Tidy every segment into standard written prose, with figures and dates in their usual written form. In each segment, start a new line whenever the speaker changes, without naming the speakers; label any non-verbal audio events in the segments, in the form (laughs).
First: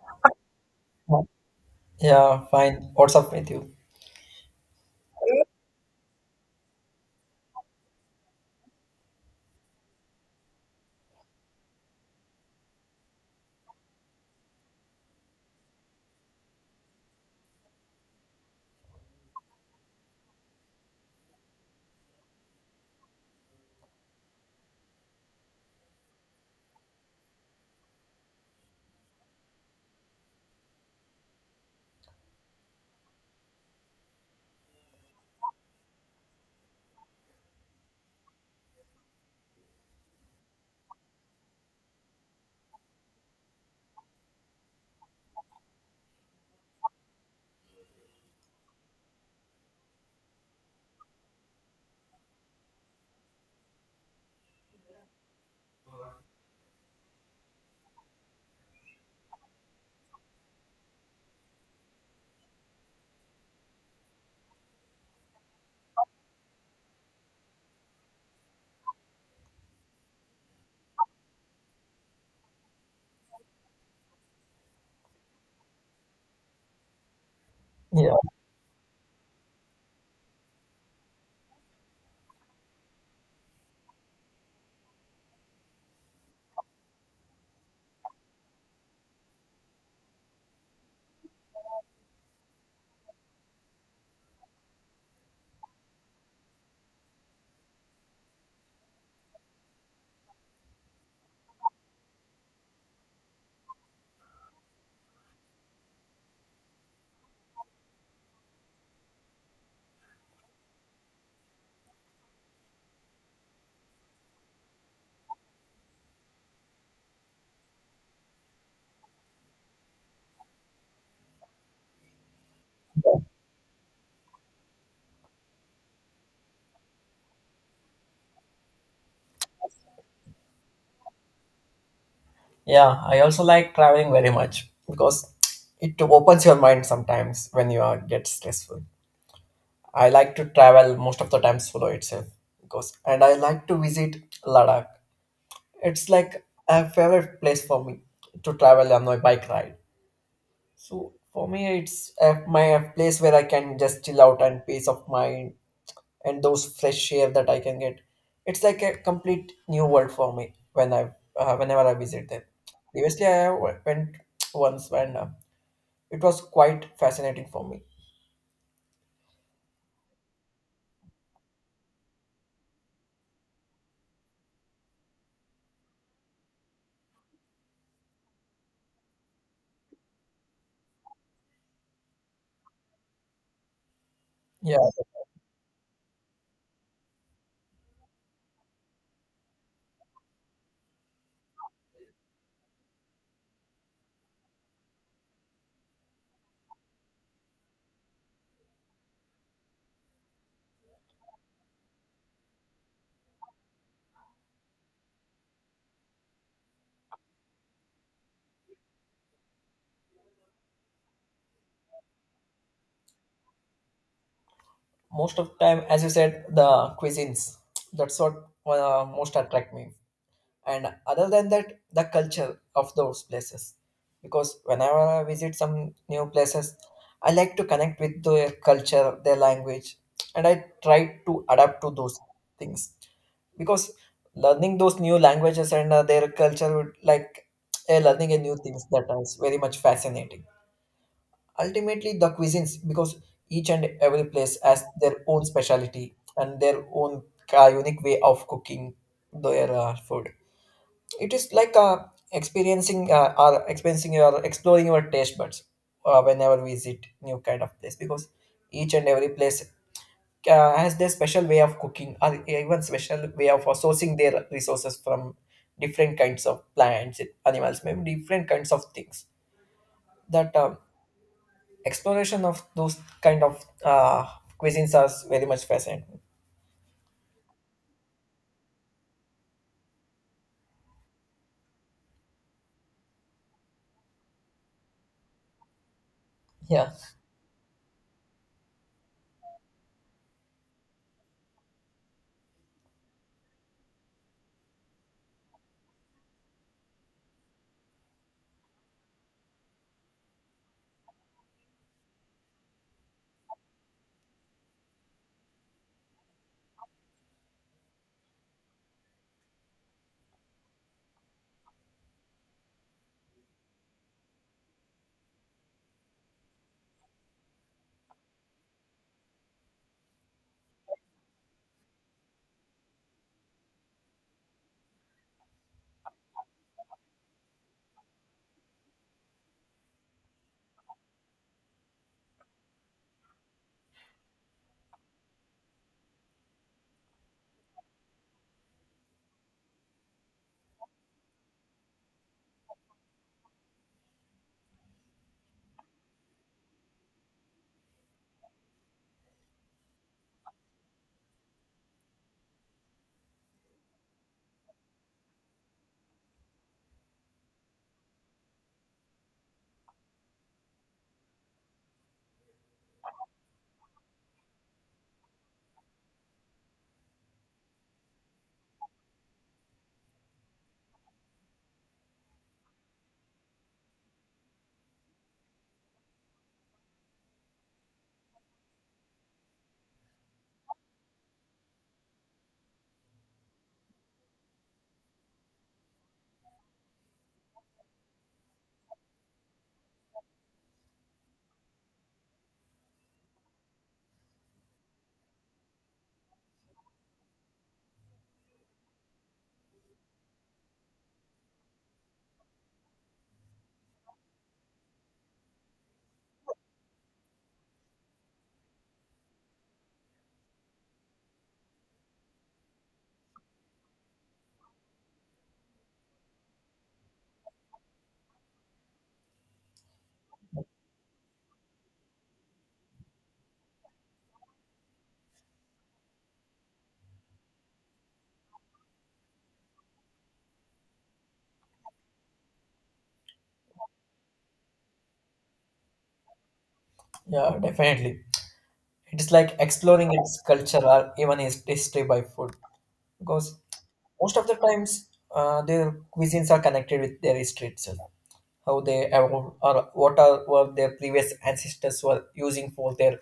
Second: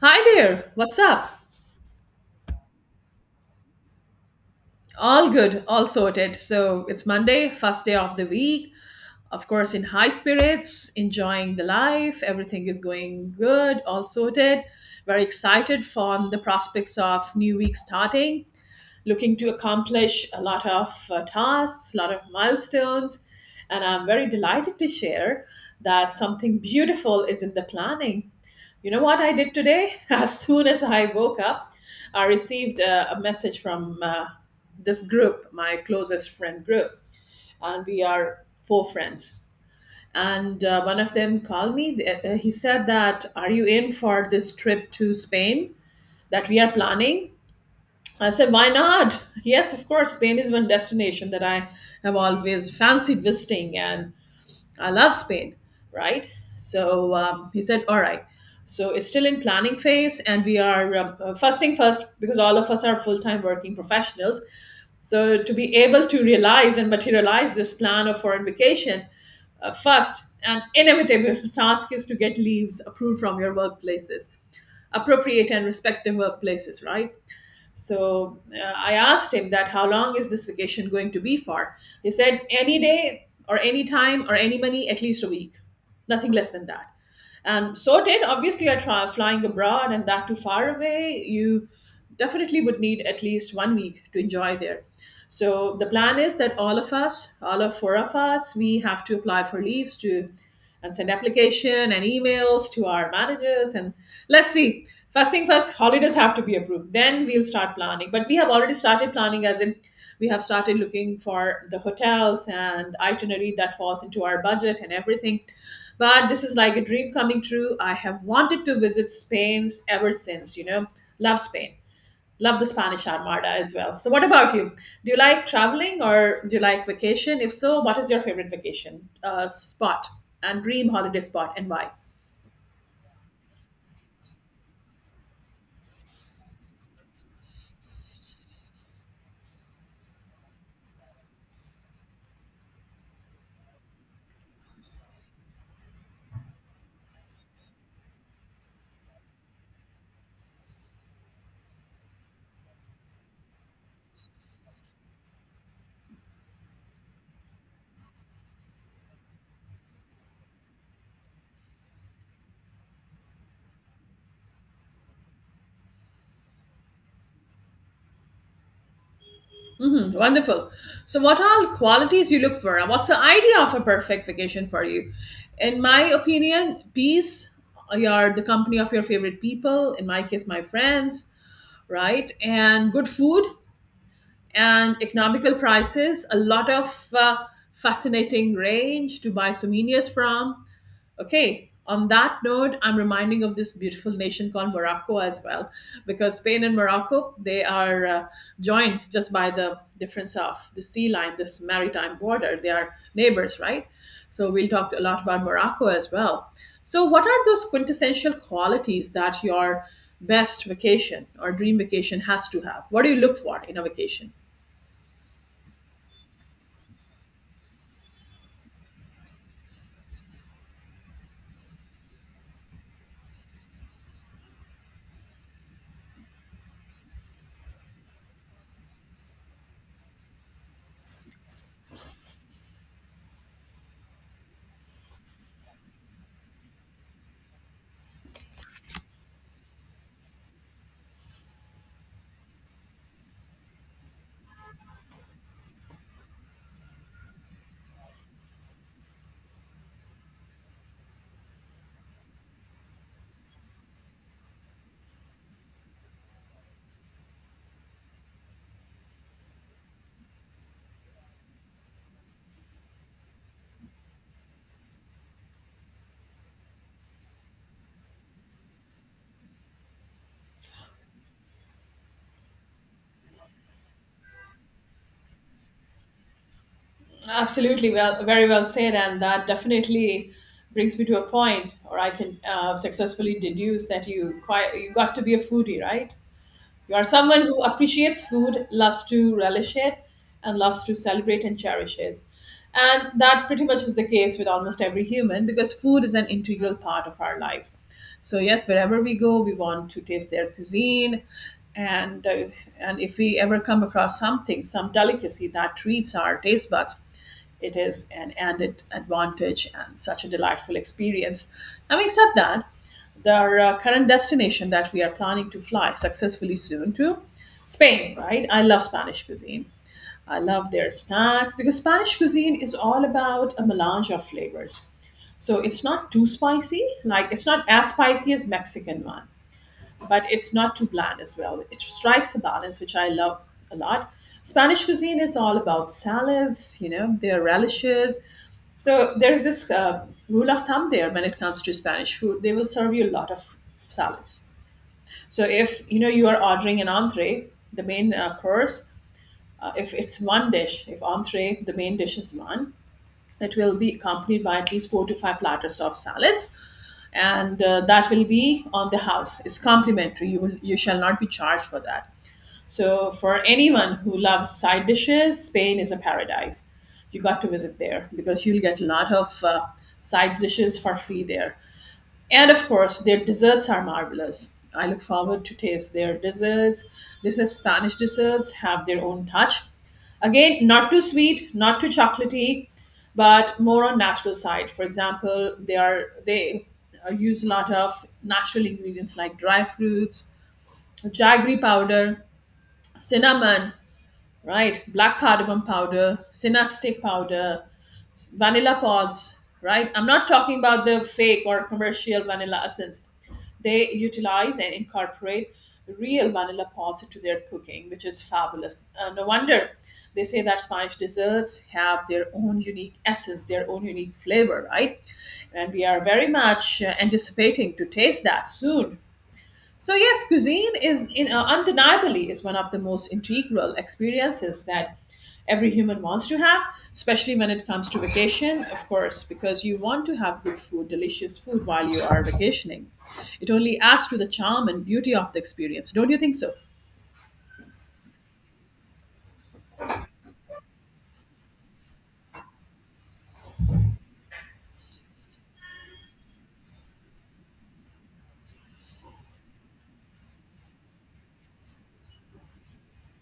Hi there, what's up?
Yeah, fine. What's up with you?
All good, all sorted. So it's Monday, first day of the week. Of course, in high spirits, enjoying the life. Everything is going good, all sorted. Very excited for the prospects of new week starting. Looking to accomplish a lot of tasks, a lot of milestones. And I'm very delighted to share that something beautiful is in the planning. You know what I did today? (laughs) As soon as I woke up, I received a message from this group, my closest friend group, and we are four friends. And one of them called me. He said that, "Are you in for this trip to Spain that we are planning?" I said, why not? Yes, of course. Spain is one destination that I have always fancied visiting, and I love Spain, right? So he said, all right. So it's still in planning phase, and we are first thing first, because all of us are full time working professionals. So to be able to realize and materialize this plan of foreign vacation, first and inevitable (laughs) task is to get leaves approved from your workplaces, appropriate and respective workplaces, right?
Yeah,
So I asked him that how long is this vacation going to be for? He said any day or any time or any money, at least a week, nothing less than that. And so did obviously I try flying abroad and that too far away. You definitely would need at least one week to enjoy there. So the plan is that all of us, all of four of us, we have to apply for leaves to and send application and emails to our managers, and let's see. First thing first, holidays have to be approved, then we'll start planning. But we have already started planning, as in we have started looking for the hotels and itinerary that falls into our budget and everything. But this is like a dream coming true. I have wanted to visit Spain ever since. Love Spain. Love the Spanish Armada as well. So, what about you? Do you like traveling or do you like vacation? If so, what is your favorite vacation spot and dream holiday spot and why?
yeah. I also like traveling very much because it opens your mind sometimes when you are get stressful. I like to travel most of the time solo itself because, and I like to visit Ladakh. It's like a favorite place for me to travel on my bike ride. So for me, it's a, my a place where I can just chill out and peace of mind and those fresh air that I can get. It's like a complete new world for me when I whenever I visit them. Previously, I have went once and it was quite fascinating for me.
Wonderful. So, what all qualities you look for and what's the idea of a perfect vacation for you? In my opinion, peace, your the company of your favorite people, in my case, my friends, right? And good food
Yeah,
and economical prices, a lot of fascinating range to buy souvenirs from. Okay, on that note, I'm reminding of this beautiful nation called Morocco as well, because Spain and Morocco, they are joined just by the difference of the sea line, this maritime border. They are neighbors, right? So we'll talk a lot about Morocco as well. So, what are those quintessential qualities that your best vacation or dream vacation has to have? What do you look for in a vacation?
most of the time, as you said, the cuisines. That's what most attract me. And other than that, the culture of those places. Because whenever I visit some new places, I like to connect with their culture, their language, and I try to adapt to those things because learning those new languages and their culture would like learning a new things that is very much fascinating ultimately the cuisines because each and every place has their own specialty and their own unique way of cooking their food it is like experiencing or experiencing your exploring your taste buds whenever we visit new kind of place because each and every place has their special way of cooking or even special way of sourcing their resources from different kinds of plants animals maybe different kinds of things that exploration of those kind of cuisines are very much fascinating.
Absolutely, well, very well said, and that definitely brings me to a point, or I can successfully deduce that you got to be a foodie, right?
yeah
You are someone who appreciates food, loves to relish it, and loves to celebrate and cherish it. And that pretty much is the case with almost every human, because food is an integral part of our lives. So yes, wherever we go, we want to taste their cuisine, and uh, and if we ever come across something, some delicacy that treats our taste buds, it is an added advantage and such a delightful experience. Having said that, our current destination that we are planning to fly successfully soon to, Spain, right? I love Spanish cuisine. I love their snacks, because Spanish cuisine is all about a melange of flavors. So it's not too spicy, like it's not as spicy as Mexican one, but it's not too bland as well. It strikes a balance, which I love a lot. Spanish cuisine is all about salads, their relishes. So there's this rule of thumb there when it comes to Spanish food. They will serve you a lot of salads. So if you know you are ordering an entree, the main course, if it's one dish, if entree, the main dish is one, it will be accompanied by at least four to five platters of salads, and that will be on the house. It's complimentary. You shall not be charged for that. So for anyone who loves side dishes, Spain is a paradise. You got to visit there, because you'll get a lot of side dishes for free there. And of course, their desserts are marvelous. I look forward to taste their desserts. This is Spanish desserts have their own touch. Again, not too sweet, not too chocolatey, but more on natural side. For example, they use a lot of natural ingredients like dry fruits, jaggery powder, cinnamon, right? Black cardamom powder, sinna stick powder, vanilla pods, right? I'm not talking about the fake or commercial vanilla essence. They utilize and incorporate real vanilla pods into their cooking, which is fabulous. No wonder they say that Spanish desserts have their own unique essence, their own unique flavor, right? And we are very much anticipating to taste that soon. So yes, cuisine undeniably is one of the most integral experiences that every human wants to have, especially when it comes to vacation, of course, because you want to have good food, delicious food while you are vacationing. It only adds to the charm and beauty of the experience. Don't you think so?
yeah, definitely. It's like exploring its culture or even its history by food because most of the times their cuisines are connected with their history itself, how they evolved or what are were their previous ancestors were using for their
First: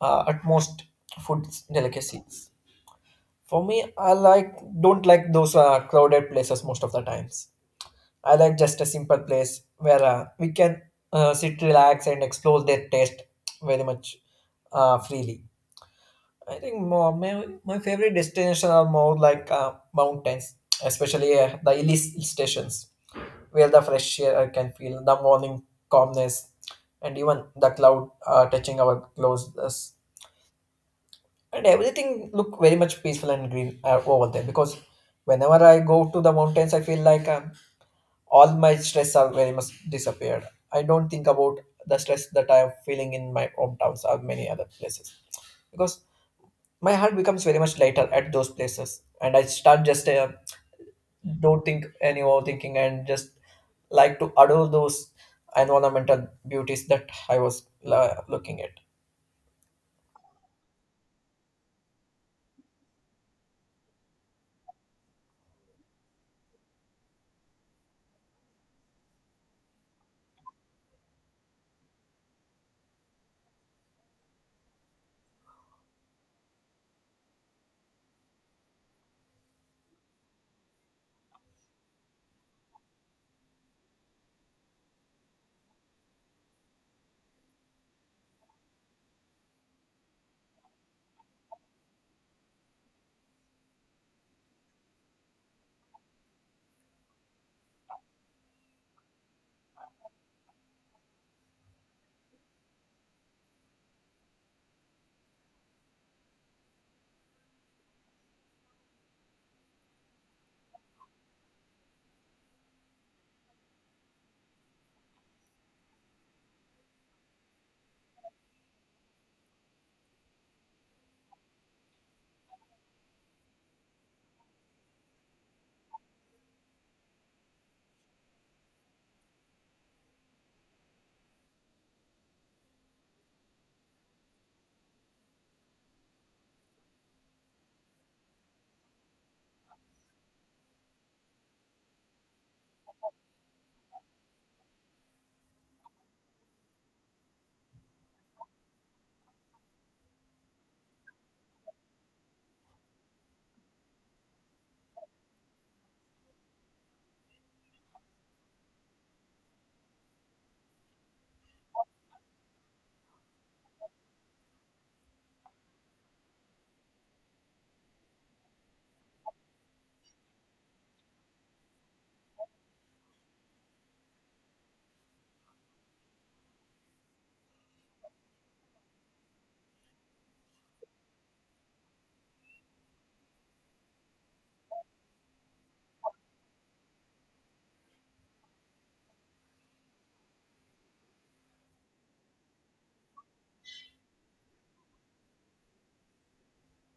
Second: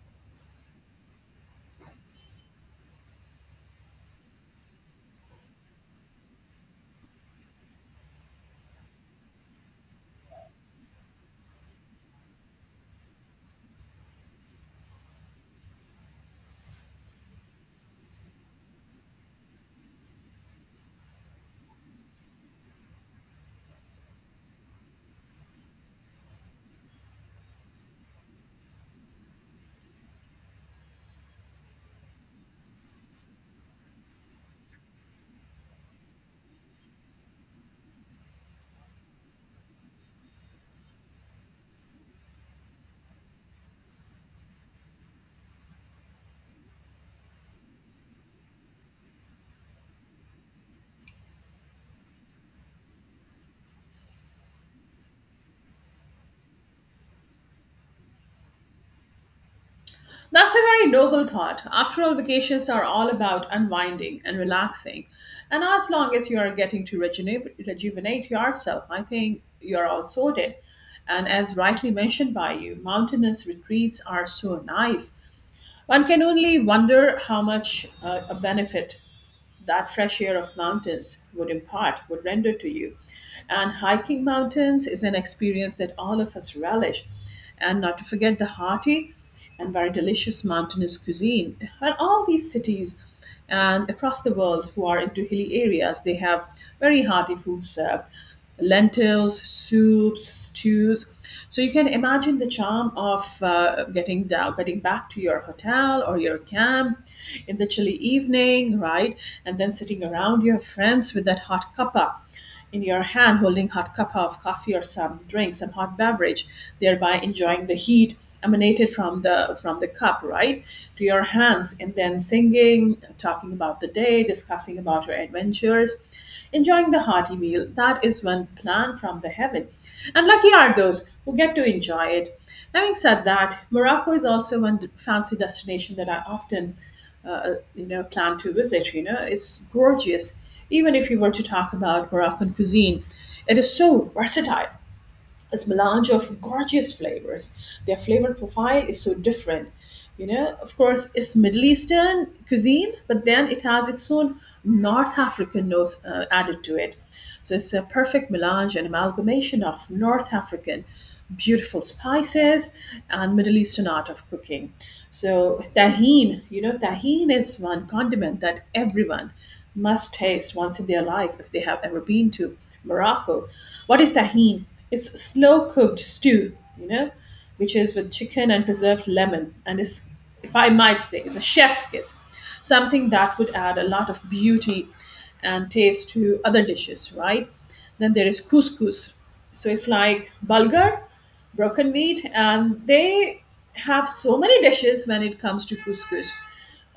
utmost food delicacies. For me, I like don't like those crowded places most of the times. I like just a simple place where we can sit, relax, and explore their taste very much freely. I think my favorite destinations are more like mountains, especially the hilly stations where the fresh air can feel the morning calmness and even the cloud touching our clothes. Yes. And everything look very much peaceful and green over there because whenever I go to the mountains I feel like all my stress are very much disappeared. I don't think about the stress that I am feeling in my hometowns or many other places because my heart becomes very much lighter at those places and I start just don't think any overthinking and just like to adore those environmental beauties that I was looking at.
That's a very noble thought. After all, vacations are all about unwinding and relaxing. And as long as you are getting to rejuvenate yourself, I think you're all sorted. And as rightly mentioned by you, mountainous retreats are so nice. One can only wonder how much a benefit that fresh air of mountains would impart, would render to you. And hiking mountains is an experience that all of us relish. And not to forget the hearty and very delicious mountainous cuisine. And all these cities and across the world who are into hilly areas, they have very hearty food served, lentils, soups, stews. So you can imagine the charm of getting down, getting back to your hotel or your camp in the chilly evening, right? And then sitting around your friends with that hot cuppa in your hand, holding hot cuppa of coffee or some drink, some hot beverage, thereby enjoying the heat emanated from the cup, right to your hands, and then singing, talking about the day, discussing about your adventures, enjoying the hearty meal that is one plan from the heaven. And lucky are those who get to enjoy it. Having said that, Morocco is also one fancy destination that I often plan to visit. It's gorgeous. Even if you were to talk about Moroccan cuisine, it is so versatile, this melange of gorgeous flavors. Their flavor profile is so different. You know, of course, it's Middle Eastern cuisine, but then it has its own North African notes added to it. So it's a perfect melange and amalgamation of North African beautiful spices and Middle Eastern art of cooking. So tahine, tahine is one condiment that everyone must taste once in their life if they have ever been to Morocco. What is tahine? It's slow cooked stew, which is with chicken and preserved lemon. And is, if I might say, it's a chef's kiss. Something that would add a lot of beauty and taste to other dishes, right? Then there is couscous. So it's like bulgur, broken wheat, and they have so many dishes when it comes to couscous.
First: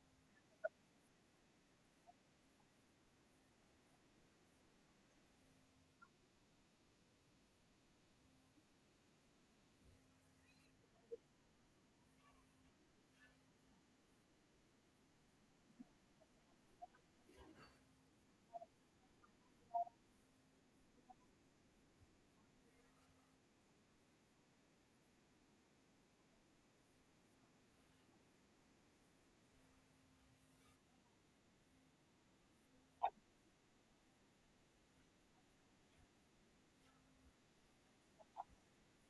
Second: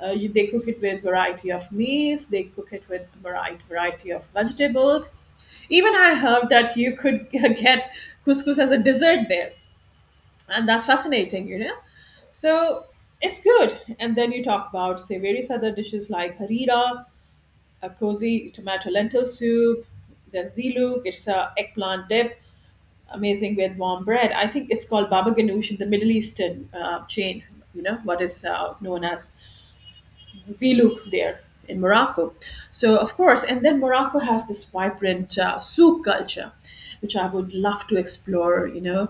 They cook it with variety of meats. They cook it with variety of vegetables. Even I heard that you could (laughs) get couscous as a dessert there, and that's fascinating. So it's good. And then you talk about say various other dishes like harira, a cozy tomato lentil soup, then ziluk. It's a eggplant dip, amazing with warm bread. I think it's called baba ganoush in the Middle Eastern chain. You know what is known as Zilouk there in Morocco. So, of course, and then Morocco has this vibrant souk culture, which I would love to explore,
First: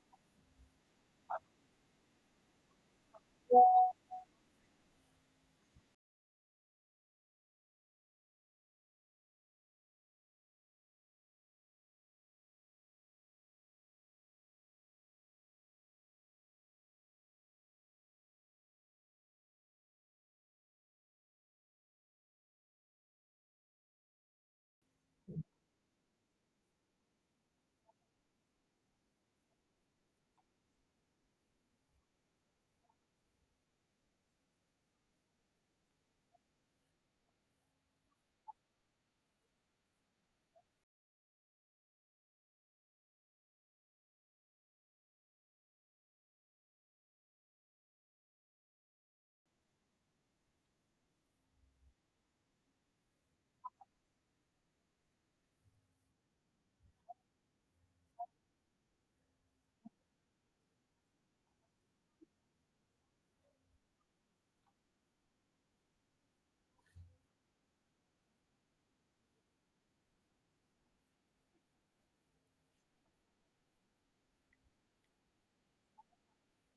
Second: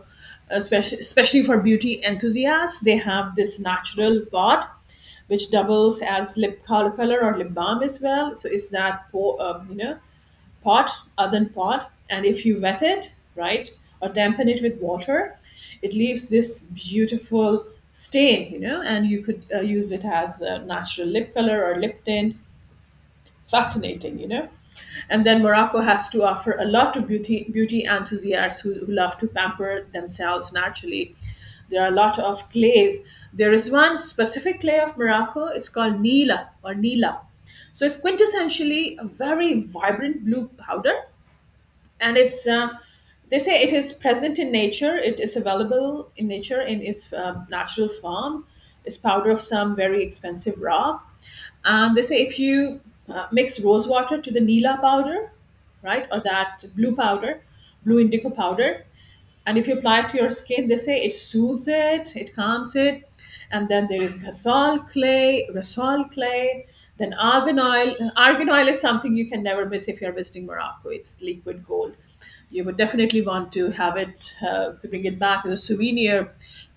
especially for beauty enthusiasts. They have this natural bod, which doubles as lip color or lip balm as well. So, is that, pot, earthen pot, and if you wet it, right, or dampen it with water, it leaves this beautiful stain, and you could use it as a natural lip color or lip tint. Fascinating. And then Morocco has to offer a lot to beauty enthusiasts who love to pamper themselves naturally. There are a lot of clays. There is one specific clay of Morocco. It's called Nila or Nila. So it's quintessentially a very vibrant blue powder, and it's they say it is present in nature, it is available in nature in its natural form. It's powder of some very expensive rock, and they say if you mix rose water to the nila powder, right, or that blue powder, blue indigo powder, and if you apply it to your skin, they say it soothes it calms it. And then there is gasol clay, rasol clay, then argan oil. And argan oil is something you can never miss if you're visiting Morocco. It's liquid gold. You would definitely want to have it to bring it back as a souvenir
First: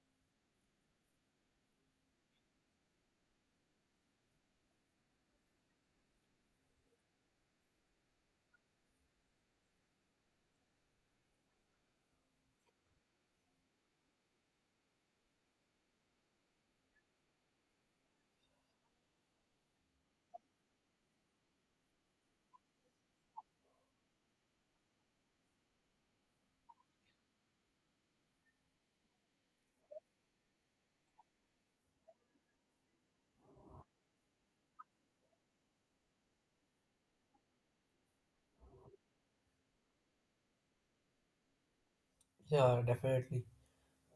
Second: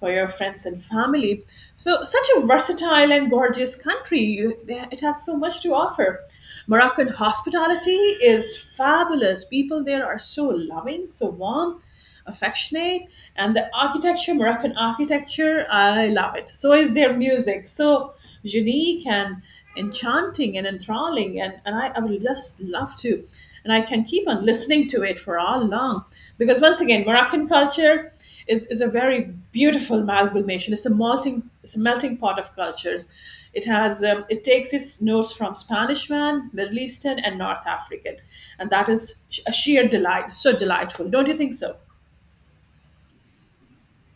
for your friends and family. So such a versatile and gorgeous country, you, it has so much to offer. Moroccan hospitality is fabulous. People there are so loving, so warm, affectionate. And the architecture, Moroccan architecture, I love it. So is their music, so unique and enchanting and enthralling. And I would just love to, and I can keep on listening to it for all long. Because once again, Moroccan culture is a very beautiful amalgamation. It's a melting pot of cultures. It has it takes its notes from Spanish, man, Middle Eastern, and North African. And that is a sheer delight, so delightful. Don't you think so?
Yeah, definitely.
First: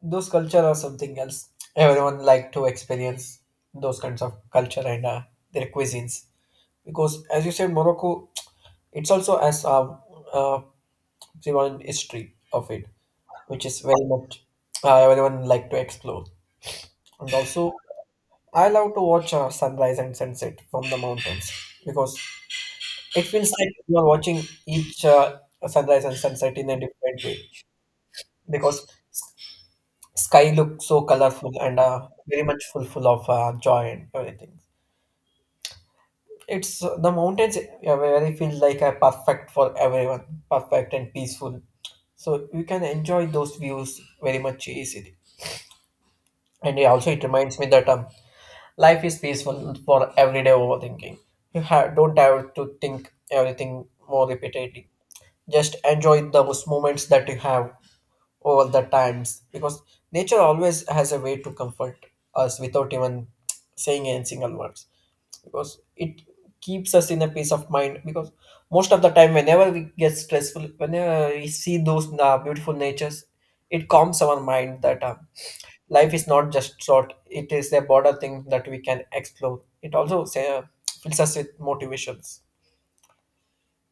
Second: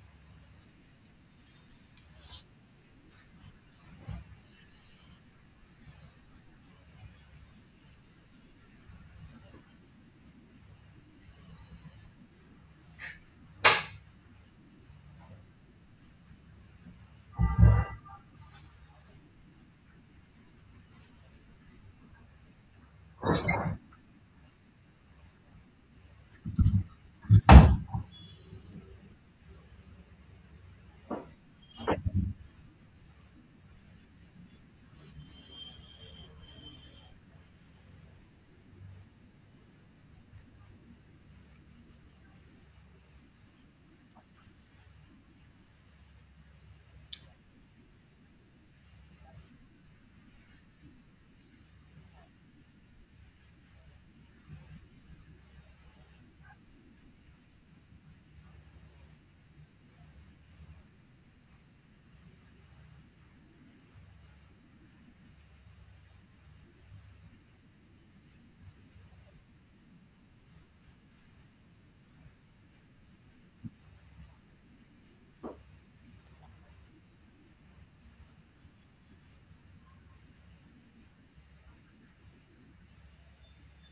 Those culture are something else. Everyone like to experience those kinds of culture and their cuisines because, as you said, Morocco it's also as a uh, Sivan history of it, which is very much everyone like to explore. And also, I love to watch sunrise and sunset from the mountains because it feels like you are watching each sunrise and sunset in a different way because sky looks so colorful and very much full of joy and everything. It's the mountains where I feel like are perfect for everyone, perfect and peaceful. So you can enjoy those views very much easily. And it also, it reminds me that life is peaceful for everyday overthinking. You don't have to think everything more repeatedly. Just enjoy those moments that you have all the times because nature always has a way to comfort us without even saying any single words because it keeps us in a peace of mind because most of the time whenever we get stressful whenever we see those beautiful natures it calms our mind that life is not just short, it is a broader thing that we can explore. It also say, fills us with motivations.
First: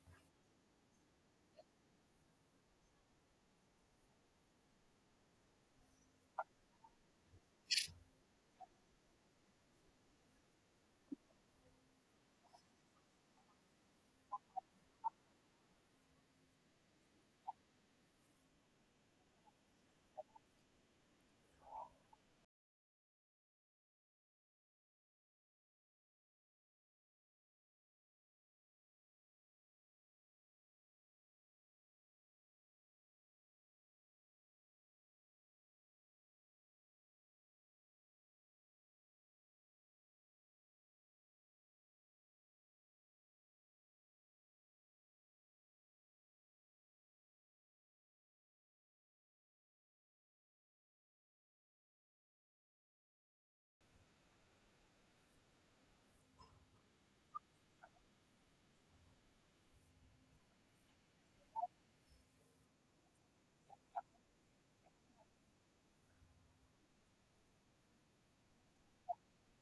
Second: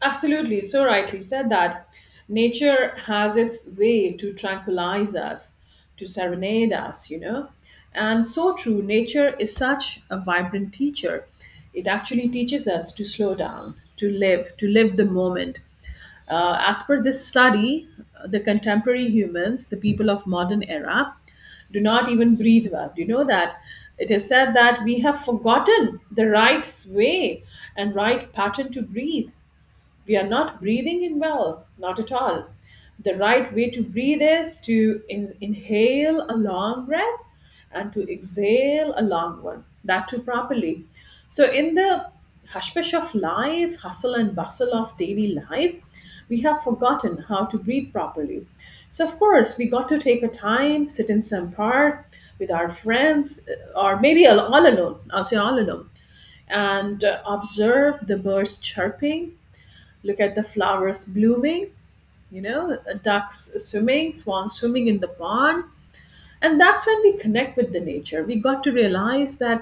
Absolutely, so rightly said that nature has its way to tranquilize us, to serenade us, you know. And so true, nature is such a vibrant teacher. It actually teaches us to slow down, to live the moment. As per this study, the contemporary humans, the people of modern era, do not even breathe well. Do you know that? It is said that we have forgotten the right way and right pattern to breathe. We are not breathing in well, not at all. The right way to breathe is to inhale a long breath and to exhale a long one, that too properly. So, in the hushpish of life, hustle and bustle of daily life, we have forgotten how to breathe properly. So, of course, we got to take a time, sit in some park with our friends, or maybe all alone. I'll say all alone, and observe the birds chirping, look at the flowers blooming, you know, ducks swimming, swans swimming in the pond. And that's when we connect with the nature. We got to realize that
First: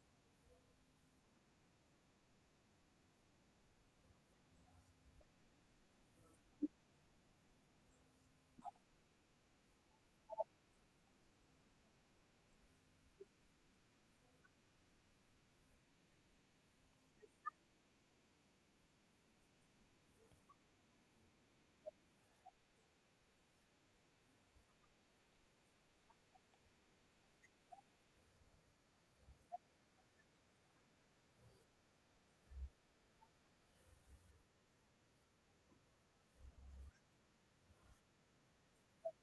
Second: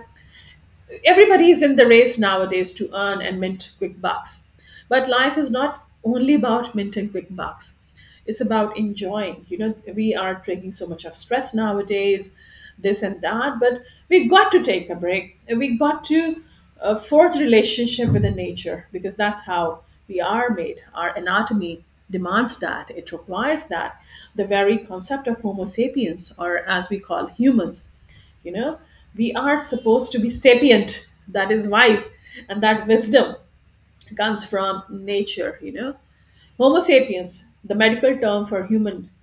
everybody is in the race nowadays to earn and mint quick bucks. But life is not only about minting quick bucks. It's about enjoying. You know, we are taking so much of stress nowadays, this and that, but we got to take a break. We got to forge relationship with the nature, because that's how we are made. Our anatomy demands that. It requires that. The very concept of Homo sapiens, or as we call humans, you know, we are supposed to be sapient, that is wise, and that wisdom comes from nature. You know, Homo sapiens, the medical term for humans,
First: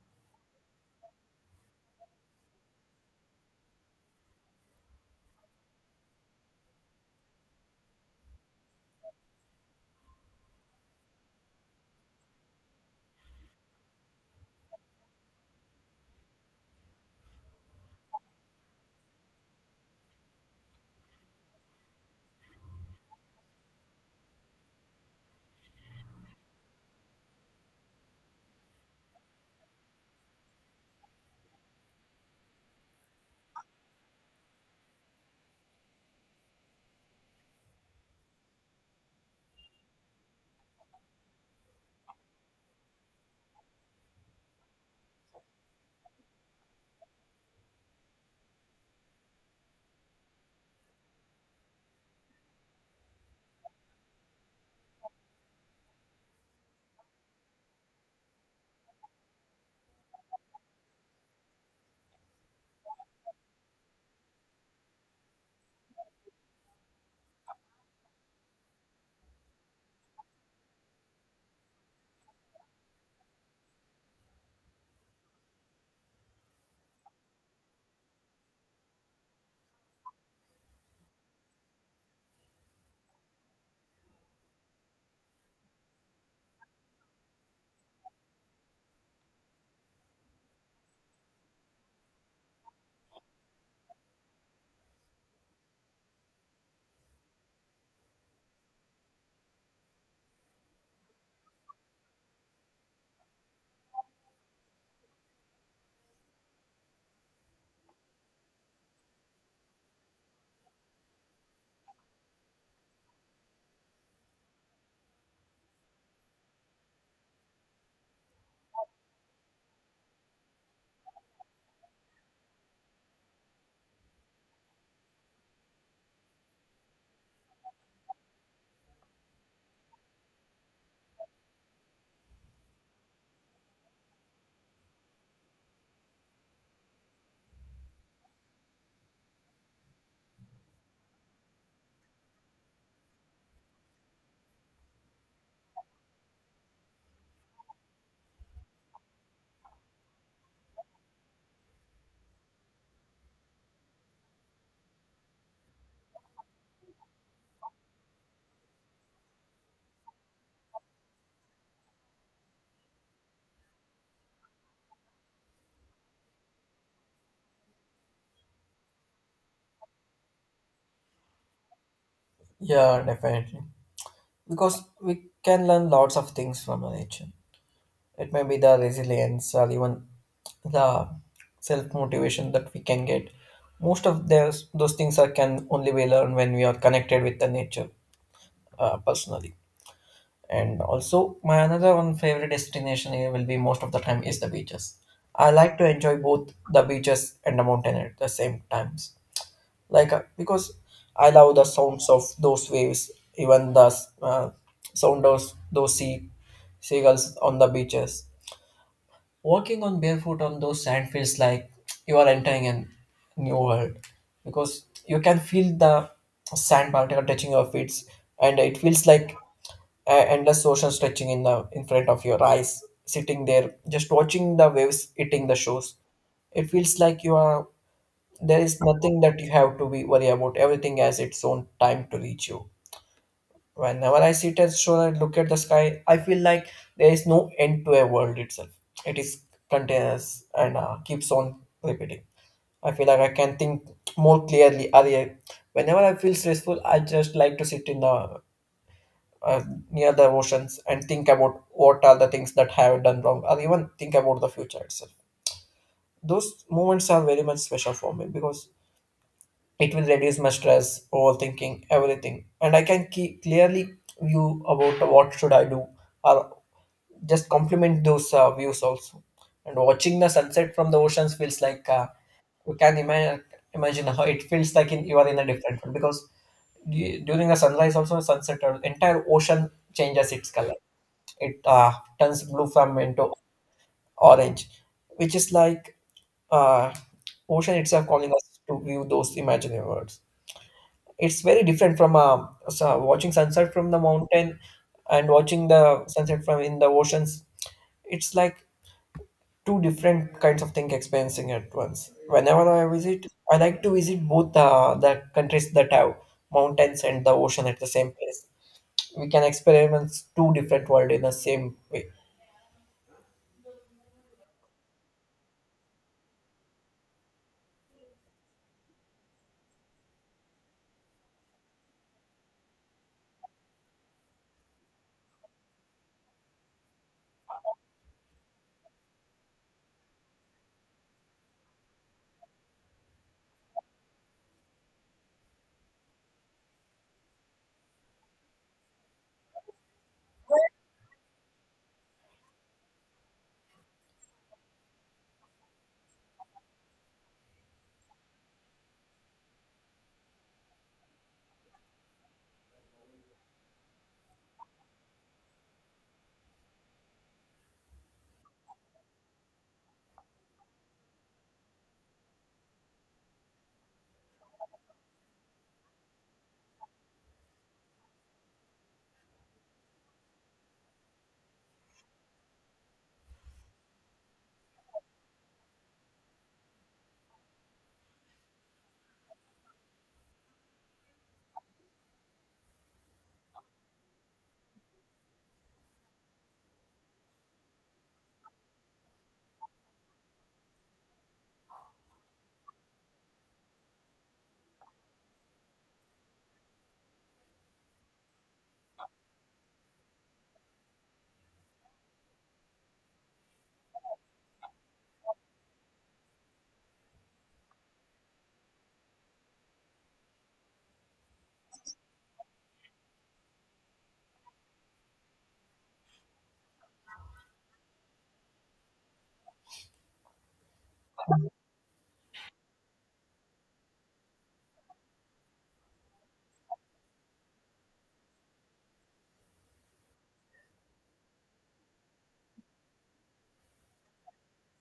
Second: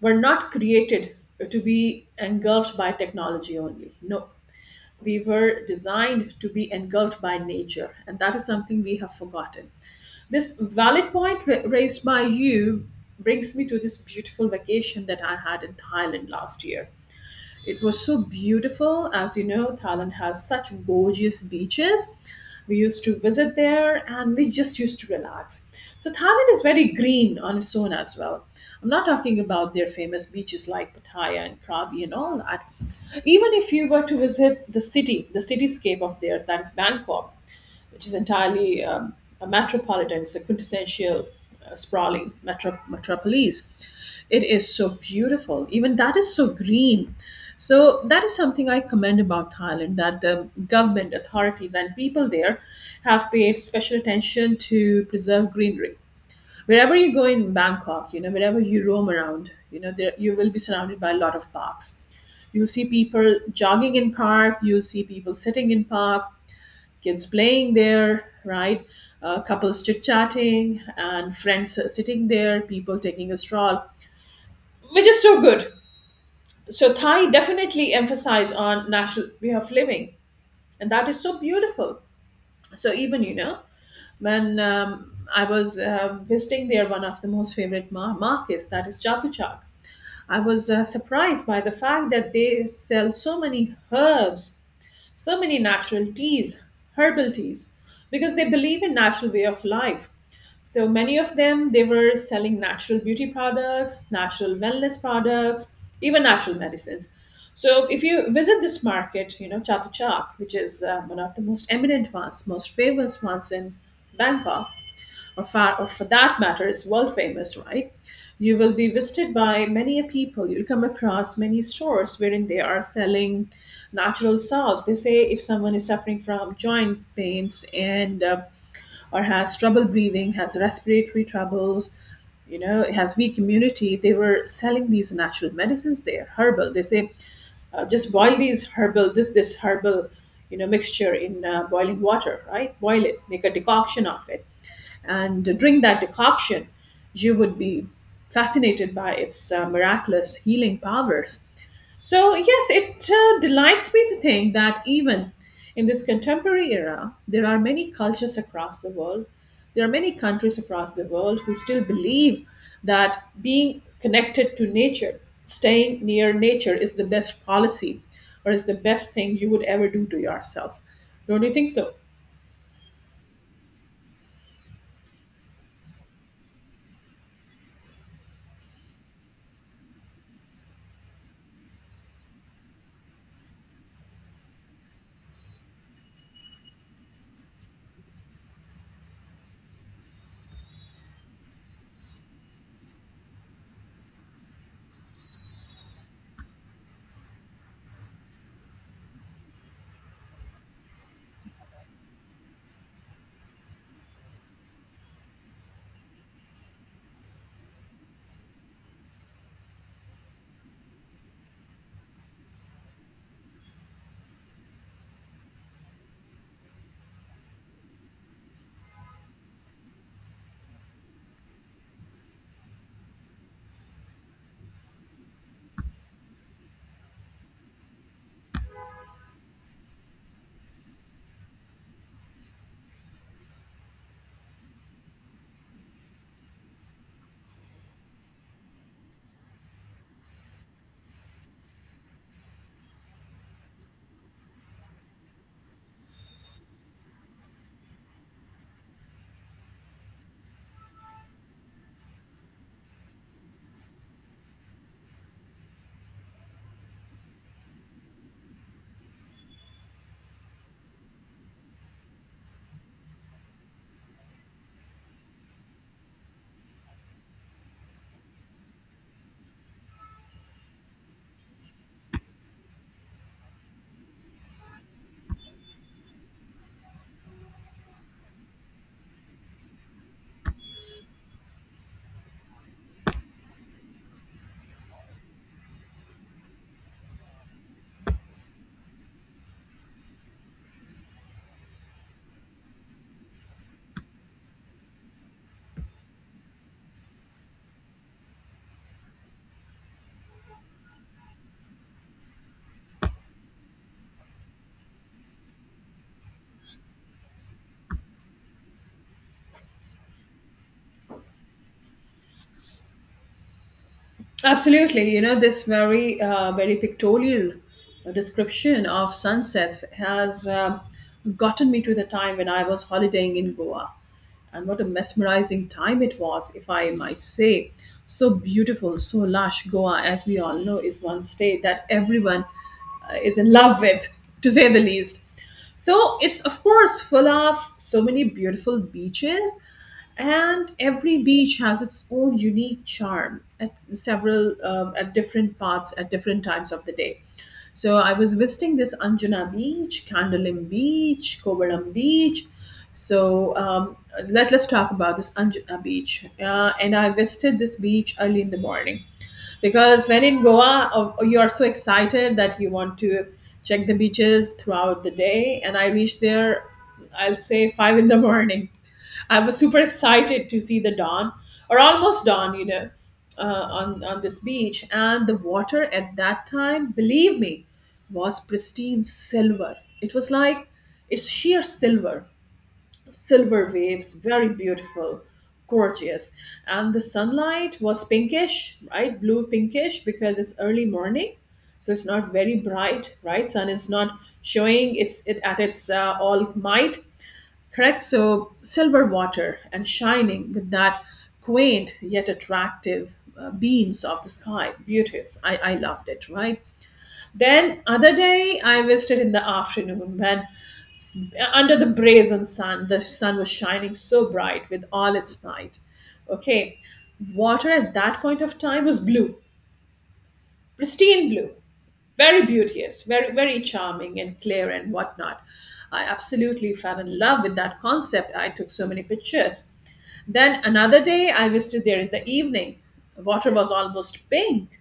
were not created to be engulfed by technology only. No, we were designed to be engulfed by nature, and that is something we have forgotten. This valid point raised by you brings me to this beautiful vacation that I had in Thailand last year. It was so beautiful. As you know, Thailand has such gorgeous beaches. We used to visit there and we just used to relax. So, Thailand is very green on its own as well. I'm not talking about their famous beaches like Pattaya and Krabi and all that. Even if you were to visit the city, the cityscape of theirs, that is Bangkok, which is entirely a metropolitan. It's a quintessential sprawling metropolis. It is so beautiful. Even that is so green. So that is something I commend about Thailand, that the government, authorities, and people there have paid special attention to preserve greenery. Wherever you go in Bangkok, you know, wherever you roam around, you know, there you will be surrounded by a lot of parks. You'll see people jogging in park. You'll see people sitting in park, kids playing there, right? Couples chit chatting and friends sitting there, people taking a stroll, which is so good. So Thai definitely emphasize on national way of living, and that is so beautiful. So even you know, when I was visiting there, one of the most favorite markets, that is Chatuchak. I was surprised by the fact that they sell so many herbs, so many natural teas, herbal teas, because they believe in natural way of life. So many of them, they were selling natural beauty products, natural wellness products, even natural medicines. So if you visit this market, you know, Chatuchak, which is one of the most eminent ones, most famous ones in Bangkok, or, or for that matter, is world famous, right? You will be visited by many a people. You'll come across many stores wherein they are selling natural salves. They say if someone is suffering from joint pains and or has trouble breathing, has respiratory troubles, you know, has weak immunity, they were selling these natural medicines there, herbal. They say, just boil these herbal, this herbal, you know, mixture in boiling water, right? Boil it, make a decoction of it. And drink that decoction, you would be fascinated by its miraculous healing powers. So, yes, it delights me to think that even in this contemporary era, there are many cultures across the world. There are many countries across the world who still believe that being connected to nature, staying near nature, is the best policy or is the best thing you would ever do to yourself. Don't you think so?
Yeah definitely. Because we can learn lots of things from nature. It may be the resilience or even the self motivation that we can get. Most of those things are can only be learned when we are connected with the nature personally. And also, my another one favorite destination here will be most of the time is the beaches. I like to enjoy both the beaches and the mountain at the same times. Because I love the sounds of those waves, even the uh, sound of those seagulls on the beaches. Walking on barefoot on those sand feels like you are entering a new world because you can feel the sand particle touching your feet and it feels like endless ocean stretching in the in front of your eyes sitting there just watching the waves hitting the shores. It feels like you are there is nothing that you have to be worry about, everything has its own time to reach you. Whenever I sit at shore and look at the sky, I feel like there is no end to a world itself. It is continuous and keeps on repeating. I feel like I can think more clearly. Earlier, whenever I feel stressful, I just like to sit in the uh, near the oceans and think about what are the things that I have done wrong, or even think about the future itself. Those moments are very much special for me because it will reduce my stress, overthinking, everything, and I can keep clearly view about what should I do, or just complement those views also. And watching the sunset from the oceans feels like you can imagine how it feels like in you are in a different world because during the sunrise also sunset or entire ocean changes its color. It turns blue from into orange, which is like uh, ocean itself calling us to view those imaginary worlds. It's very different from so watching sunset from the mountain and watching the sunset from in the oceans. It's like two different kinds of thing experiencing at once. Whenever I visit, I like to visit both the countries that have mountains and the ocean at the same place. We can experience two different world in the same way.
Absolutely, you know, this very pictorial description of sunsets has gotten me to the time when I was holidaying in Goa, and what a mesmerizing time it was, if I might say. So beautiful, so lush. Goa, as we all know, is one state that everyone is in love with, to say the least. So it's, of course, full of so many beautiful beaches, and every beach has its own unique charm at several, at different parts, at different times of the day. So I was visiting this Anjuna Beach, Kandalim Beach, Kovalam Beach. So let's talk about this Anjuna Beach. And I visited this beach early in the morning, because when in Goa, you are so excited that you want to check the beaches throughout the day. And I reached there, I'll say 5 in the (laughs) morning. I was super excited to see the dawn, or almost dawn, you know, on this beach. And the water at that time, believe me, was pristine silver. It was like, it's sheer silver, silver waves, very beautiful, gorgeous. And the sunlight was pinkish, right? Blue pinkish, because it's early morning. So it's not very bright, right? Sun is not showing its it at its all might, correct? So silver water and shining with that quaint yet attractive beams of the sky, beauteous. I loved it, right? Then other day I visited in the afternoon when, under the brazen sun, the sun was shining so bright with all its might. Okay, water at that point of time was blue, pristine blue, very beauteous, very, very charming and clear and whatnot. I absolutely fell in love with that concept. I took so many pictures. Then another day, I visited there in the evening. Water was almost pink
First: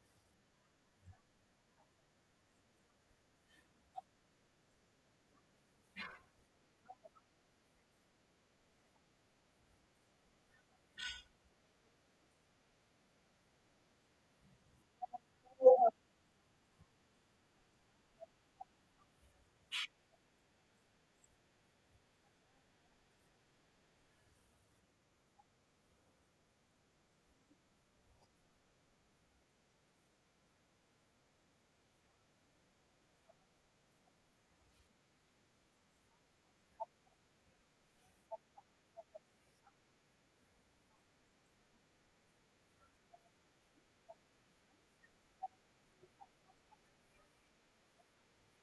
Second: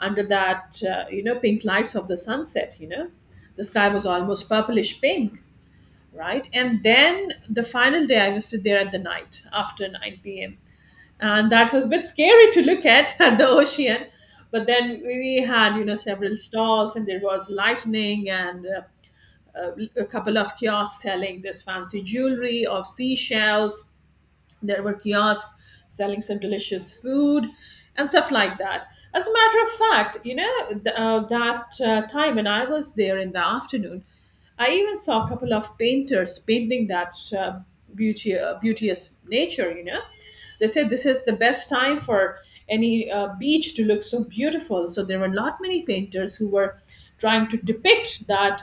under that, you know, pink lights of the sunset, you know. The sky was almost purplish pink, right? And then the final day, I was still there at the night after 9 p.m. And that was a bit scary to look at (laughs) at the ocean. But then we had, you know, several stalls and there was lightning and a couple of kiosks selling this fancy jewelry of seashells. There were kiosks selling some delicious food and stuff like that. As a matter of fact, you know, that time when I was there in the afternoon, I even saw a couple of painters painting that beauty, beauteous nature, you know. They said this is the best time for any beach to look so beautiful. So there were not many painters who were trying to depict that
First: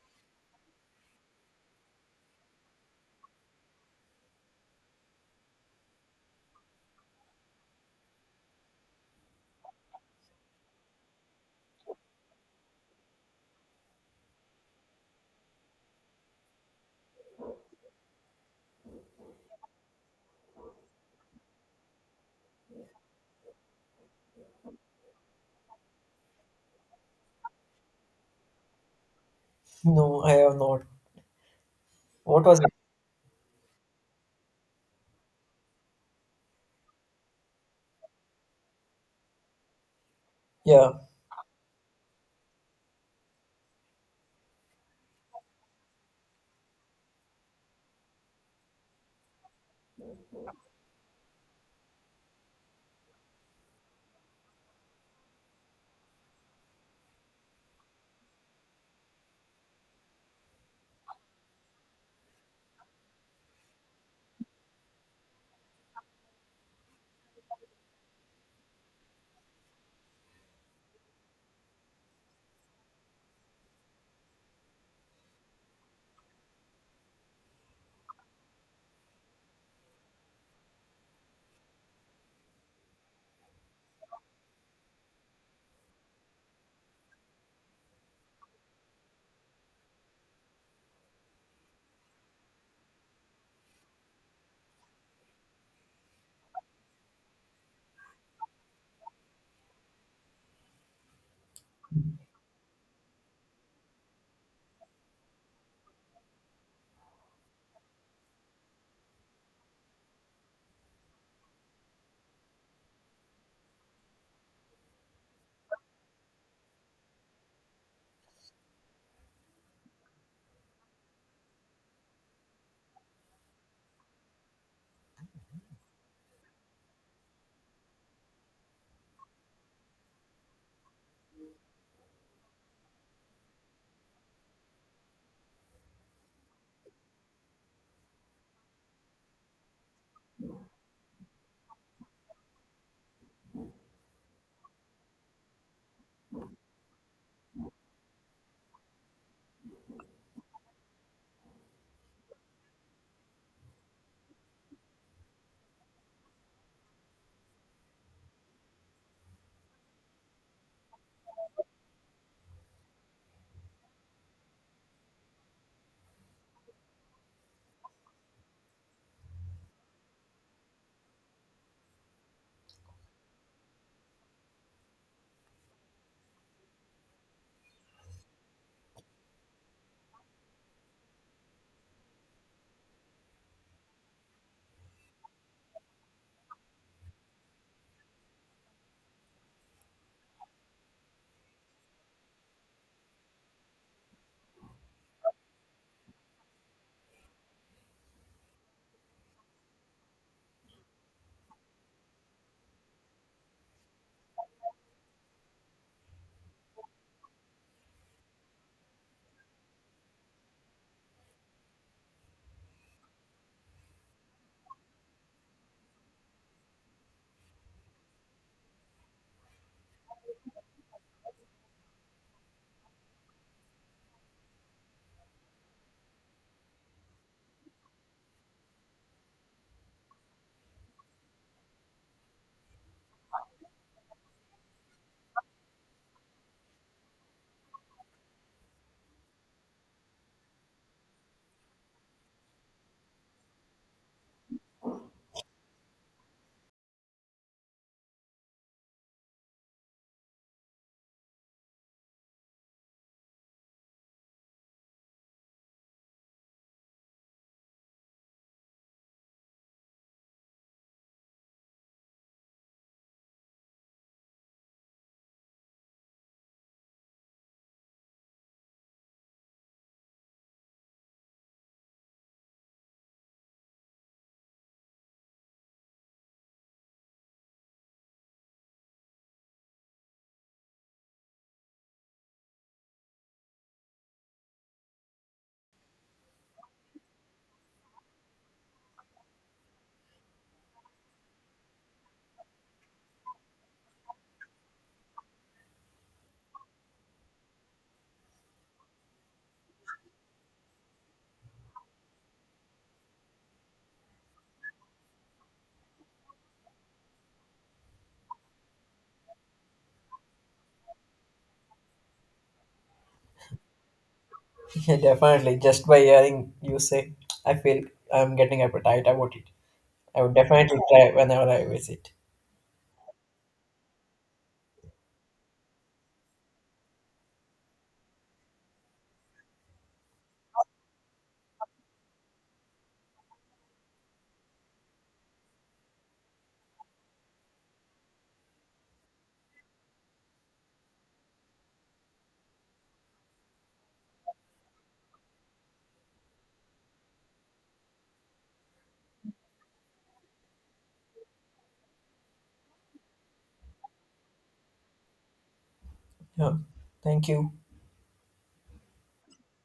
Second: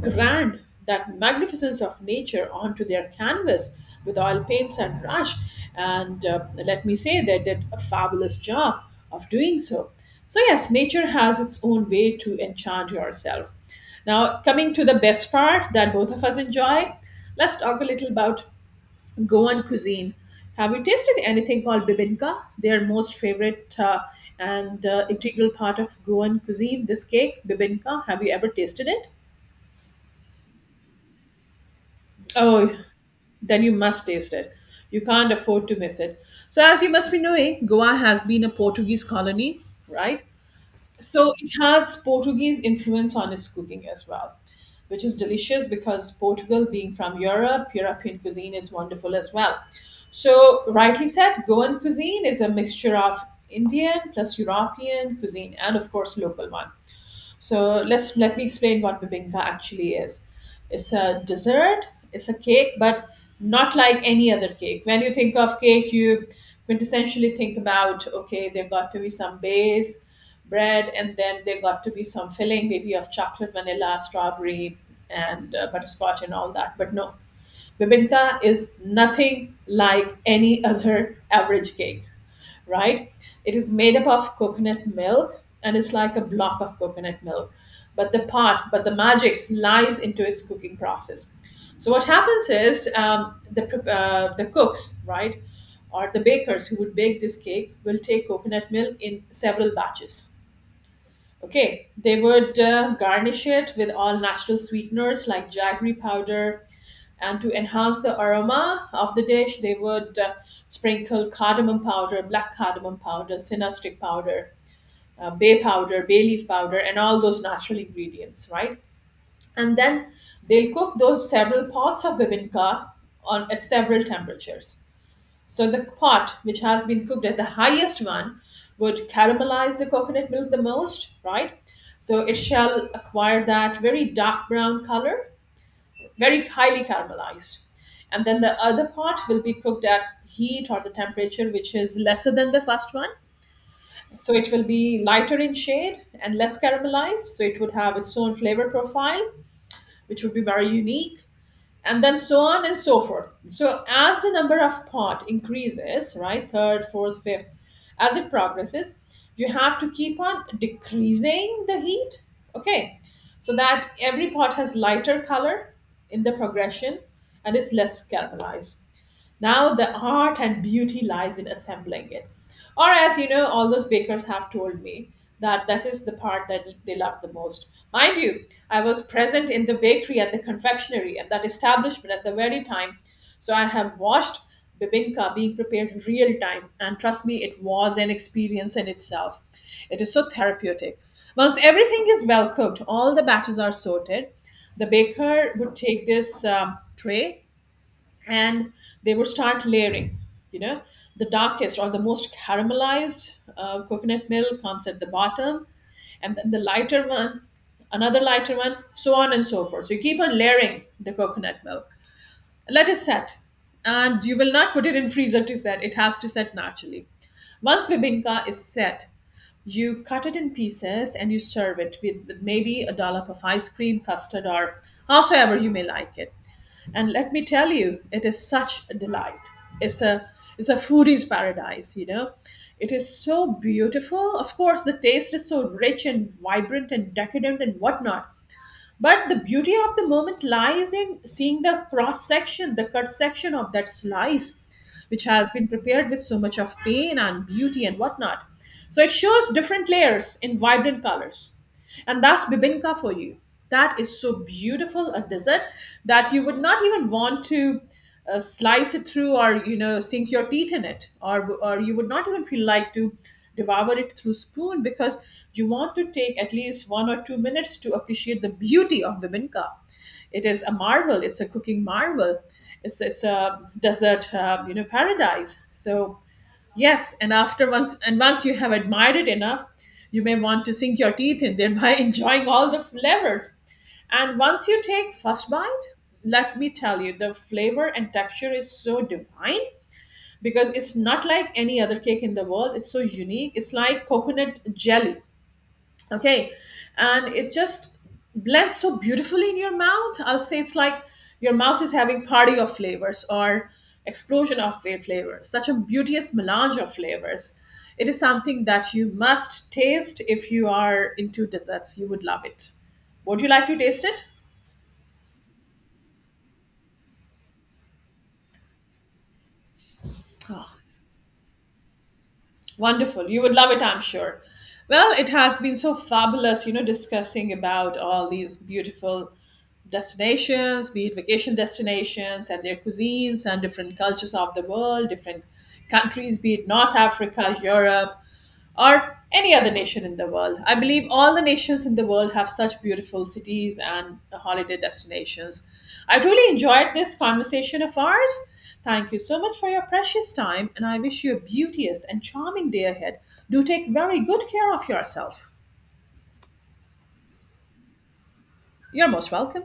grand, that magnificence of nature onto their canvas with oil paints and brush. And let me say they did a fabulous job of doing so. So, yes, nature has its own way to enchant yourself. Now, coming to the best part that both of us enjoy, let's talk a little about Goan cuisine. Have you tasted anything called bibinka? Their most favorite and integral part of Goan cuisine, this cake, bibinka. Have you ever tasted it?
No, I have not. What was it?
Oh, then you must taste it. You can't afford to miss it. So, as you must be knowing, Goa has been a Portuguese colony, right?
Yeah.
So, it has Portuguese influence on its cooking as well, which is delicious because Portugal, being from Europe, European cuisine is wonderful as well. So, rightly said, Goan cuisine is a mixture of Indian plus European cuisine and, of course, local one. So let me explain what bibinka actually is. It's a dessert. It's a cake, but not like any other cake. When you think of cake, you quintessentially think about, okay, there got to be some base bread, and then there got to be some filling, maybe of chocolate, vanilla, strawberry, and butterscotch, and all that. But no, bibinka is nothing like any other average cake, right? It is made up of coconut milk and it's like a block of coconut milk. But the part, but the magic lies into its cooking process. So what happens is, the cooks, right, or the bakers who would bake this cake will take coconut milk in several batches. Okay, they would garnish it with all natural sweeteners like jaggery powder, and to enhance the aroma of the dish, they would sprinkle cardamom powder, black cardamom powder, cinnamon stick powder, bay powder, bay leaf powder, and all those natural ingredients, right? And then they'll cook those several pots of bibinka on at several temperatures. So the pot, which has been cooked at the highest one, would caramelize the coconut milk the most, right? So it shall acquire that very dark brown color, very highly caramelized. And then the other pot will be cooked at heat or the temperature which is lesser than the first one. So it will be lighter in shade and less caramelized. So it would have its own flavor profile, which would be very unique, and then so on and so forth. So as the number of pot increases, right, third, fourth, fifth, as it progresses, you have to keep on decreasing the heat, okay, so that every pot has lighter color in the progression and is less caramelized. Now the art and beauty lies in assembling it. Or as you know, all those bakers have told me that is the part that they love the most. Mind you, I was present in the bakery and the confectionery and that establishment at the very time. So I have watched bibinka being prepared real time. And trust me, it was an experience in itself. It is so therapeutic. Once everything is well cooked, all the batches are sorted, the baker would take this tray and they would start layering. You know, the darkest or the most caramelized coconut milk comes at the bottom, and then the lighter one, another lighter one, so on and so forth. So you keep on layering the coconut milk, let it set, and you will not put it in freezer to set. It has to set naturally. Once bibinka is set, you cut it in pieces and you serve it with maybe a dollop of ice cream, custard, or howsoever you may like it. And let me tell you, it is such a delight. It's a, it's a foodie's paradise, you know. It is so beautiful. Of course, the taste is so rich and vibrant and decadent and whatnot, but the beauty of the moment lies in seeing the cross section, the cut section of that slice, which has been prepared with so much of pain and beauty and whatnot. So it shows different layers in vibrant colors. And that's bibinka for you. That is so beautiful a dessert that you would not even want to slice it through, or you know, sink your teeth in it, or you would not even feel like to devour it through spoon, because you want to take at least 1 or 2 minutes to appreciate the beauty of the minka. It is a marvel, it's a cooking marvel. It's a desert you know paradise. So yes, and after once and once you have admired it enough, you may want to sink your teeth in, thereby (laughs) enjoying all the flavors. And once you take first bite, let me tell you, the flavor and texture is so divine, because it's not like any other cake in the world. It's so unique. It's like coconut jelly, okay, and it just blends so beautifully in your mouth. I'll say it's like your mouth is having party of flavors, or explosion of flavors, such a beauteous melange of flavors. It is something that you must taste. If you are into desserts, you would love it. Would you like to taste it?
(laughs) Yeah, definitely. Just by hearing you say, I feel I'm getting appetite about it. I would definitely try whenever I visit.
Wonderful. You would love it, I'm sure. Well, it has been so fabulous, you know, discussing about all these beautiful destinations, be it vacation destinations and their cuisines and different cultures of the world, different countries, be it North Africa, Europe, or any other nation in the world. I believe all the nations in the world have such beautiful cities and holiday destinations. I truly enjoyed this conversation of ours. Thank you so much for your precious time, and I wish you a beauteous and charming day ahead. Do take very good care of yourself.
Yeah. Thank you.
You're most welcome.